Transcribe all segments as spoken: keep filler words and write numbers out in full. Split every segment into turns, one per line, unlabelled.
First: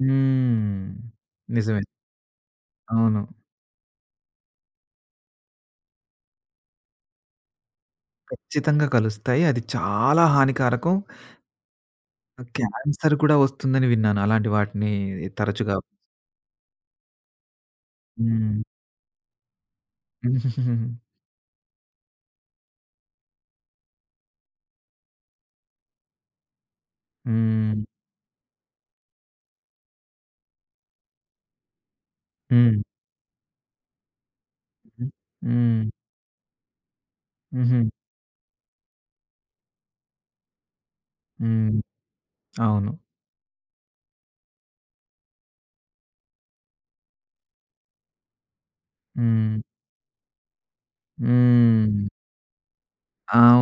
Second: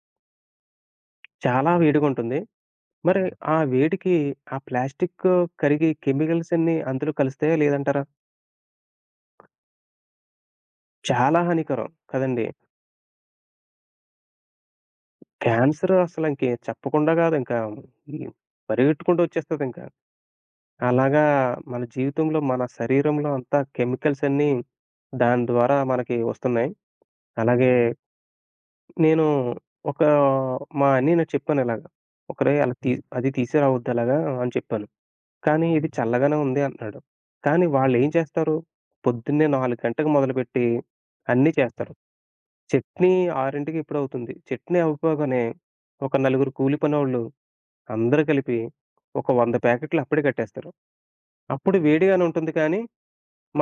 హ్మ్.
చాలా
నిజమే.
వేడిగా ఉంటుంది. మరి
అవును.
ఆ వేడికి ఆ ప్లాస్టీకు కరిగి కెమికల్స్ అన్నీ అందులో కలుస్తాయా, లేదంటారా?
ఖచ్చితంగా కలుస్తాయి. అది చాలా హానికారకం.
చాలా హానికరం. కదండీ!
క్యాన్సర్ కూడా వస్తుందని విన్నాను. అలాంటి వాటిని తరచుగా
క్యాన్సరు అసల ఇంక చెప్పకుండా కాదింక. హ్మ్.
హ్మ్.
పరిగెత్తుకుంటూ వచ్చేస్తుందింక. అలాగా మన జీవితంలో, మన శరీరంలో అంతా కెమికల్స్ అన్నీ దాని ద్వారా మనకి వస్తున్నాయి. అలాగే
హ్మ్.
నేను ఒక మా అన్నయ్యలకి చెప్పానలాగా, "ఒక్కడే, అది
హ్మ్.
తీసు అవి తీసుకురావద్దు అలాగా" అని చెప్పాను. కానీ,
హ్మ్.
"ఇది చల్లగానే ఉంది" అంటున్నాడు. కానీ
హుహు.
వాళ్లేం చేస్తారు? పొద్దున్నే నాలుగు గంటలకి మొదలుపెట్టి అన్నీ
హ్మ్.
చేస్తారు.
అవును.
చట్నీ ఆరింటికెప్పుడొ అవుతుంది. చట్నీ అవ్వపోగానే ఒక నలుగురు కూలిపనోళ్ళు అందరూ కలిపి ఒక వంద
హ్మ్.
ప్యాకెటులు అప్పుడే కట్టేస్తారు. అప్పుడు
హ్మ్.
వేడిగానే ఉంటుంది కానీ,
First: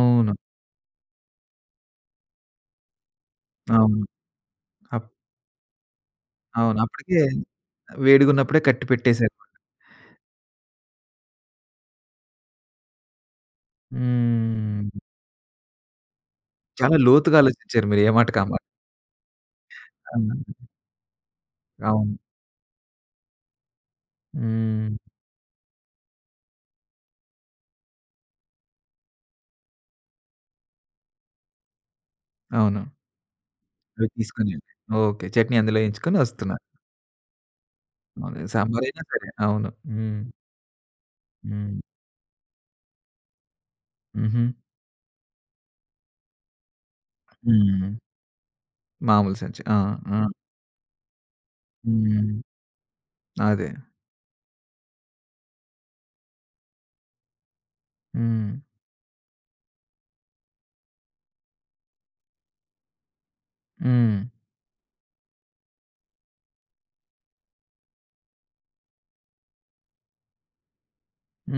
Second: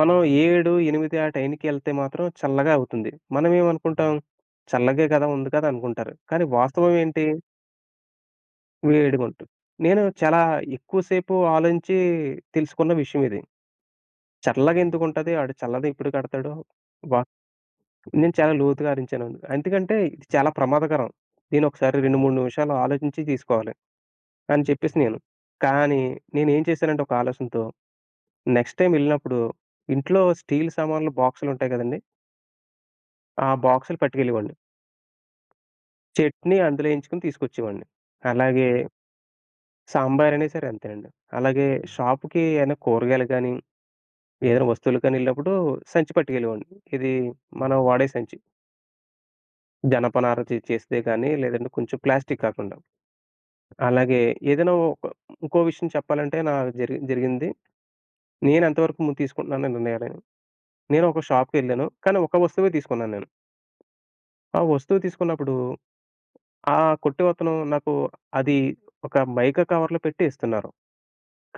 మనం ఏడు ఎనిమిది ఆ టైంకి యెళ్తే మాత్రం చల్లగా అవుతుంది.
అవును.
మనమేమనుకుంటాం? చల్లగే
అప్
గదా ఉంది గదా అనుకుంటారు. కానీ
అవును.
వాస్తవం
అప్పటికే
ఏంటి?
వేడిగున్నప్పుడే కట్టి
వేడిగుంటుంది.
పెట్టేసారనమాట.
నేను చాలా ఎక్కువ సేపు ఆలోచించి తెలుసుకున్న విషయం ఇది. చల్లగా
హ్మ్.
ఎందుకుంటది? ఆడు చల్లదెప్పుడు కడతాడొ
చాలా
బ
లోతుగా ఆలోచిచ్చారు మీరే ఏ
నేను
మాటకి ఆ
చాలా
మాట.
లోతుగా అరించాను. ఎందుకంటే
ఆ!
ఇది చాలా ప్రమాదకరం. నేనొక్కసారి
అవును.
రెండు మూడు నిమిషాలు ఆలోచించి తీసుకోవాలి అని చెప్పేసి
హ్మ్.
నేను. కానీ నేనేం చేశానంటే ఒక ఆలోచనతో, నెక్స్ట్ టైమ్ యెళ్ళినప్పుడు ఇంట్లో స్టీల్ సామానులు బాక్సులుంటాయి కదండీ!
అవును.
ఆ బాక్స్‌లు
అది తీసుకొని
పట్టుకెళ్ళేవాడ్ని.
ఓకే. చట్నీ అందులో యేయించుకొని వస్తున్నా.
చెట్నీ అందులో యెయించుకుని తీసుకొచ్చేవాడిని.
మొగె
అలాగే
సాంబార్ అయినా సరే. అవును. హ్మ్.
సాంబార్ అయిన సరే అంతేనండి. అలాగే
హ్మ్.
షాప్‌కి ఏన్నా కూరగాయలు గాని,
హుహు.
ఏదైనా వస్తువులకి గాని యెళ్ళినప్పుడు సంచి పట్టుకెళ్ళేవాడిని. ఇది మనం
హ్మ్.
వాడే సంచి.
మామూలు సంచి. ఆ! ఆ!
జనపనార‌చె చేస్తే గాని లేదంటే కొంచెం
హ్మ్.
ప్లాస్టిక్కు కాకుండా.
అదే.
అలాగే ఏదైనా ఒక ఇంకో విషయం చెప్పాలంటే నాకు జరిగి జరిగింది.
హ్మ్.
నేనేంత వరకు ము తీసుకుంటున్నానో నిర్ణయాలను, నేనొక షాప్‌ కెళ్ళాను కానీ ఒక వస్తువే తీసుకున్నాన్నేను.
హ్మ్.
ఆ వస్తువు తీసుకున్నప్పుడు ఆ కొట్టవతను నాకు అది ఒక మైకా కవర్‌లో పెట్టి ఇస్తున్నారు.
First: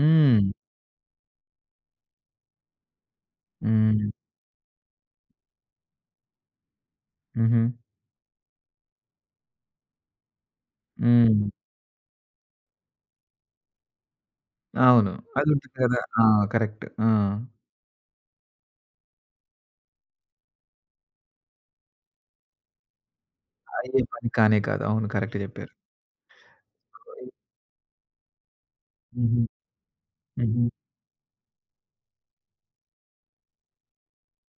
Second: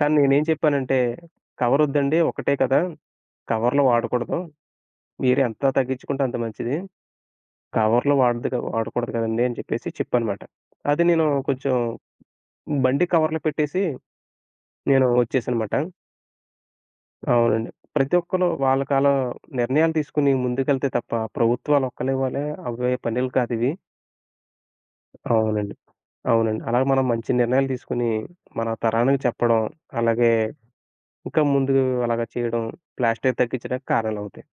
కానీ నేనేం చెప్పానంటే, కవరొద్దండి. ఒకటే కదా! కవరులు
హ్మ్.
వాడకూడదు. మీరెంత తగ్గించుకుంటే అంత మంచిది.
హుహు.
కవర్లు వాడకూడదు కదండీ! అని చెప్పేసి చెప్పానన్నమాట. అది నేను
హ్మ్.
కొంచెం బండి కవర్లో పెట్టేసి నేను
అవును.
వచ్చేసానన్నమాట.
అదుంటుంది కదా. ఆ! కరెక్ట్. ఆ!
అవునండి. ప్రతి ఒక్కళ్ళు వాళ్ళకలా నిర్ణయాలు తీసుకొని ముందుకెళ్తే తప్ప, ప్రభుత్వాలు ఒక్కలే వల్లే అవ్వే పనులు కాదువి.
అయ్యే పని కానే కాదు. అవును. కరెక్ట్ చెప్పారు.
అవునండి. అవునండి. అలాగ మనం
[unintelligible]
మంచి నిర్ణయాలు తీసుకొని మన తరానికి
హుహు.
చెప్పడం, అలాగే
హుహు.
ఇంకా ముందు అలాగా చేయడం ప్లాస్టికు తగ్గిచ్చడానికి కారణాలవుతాయి.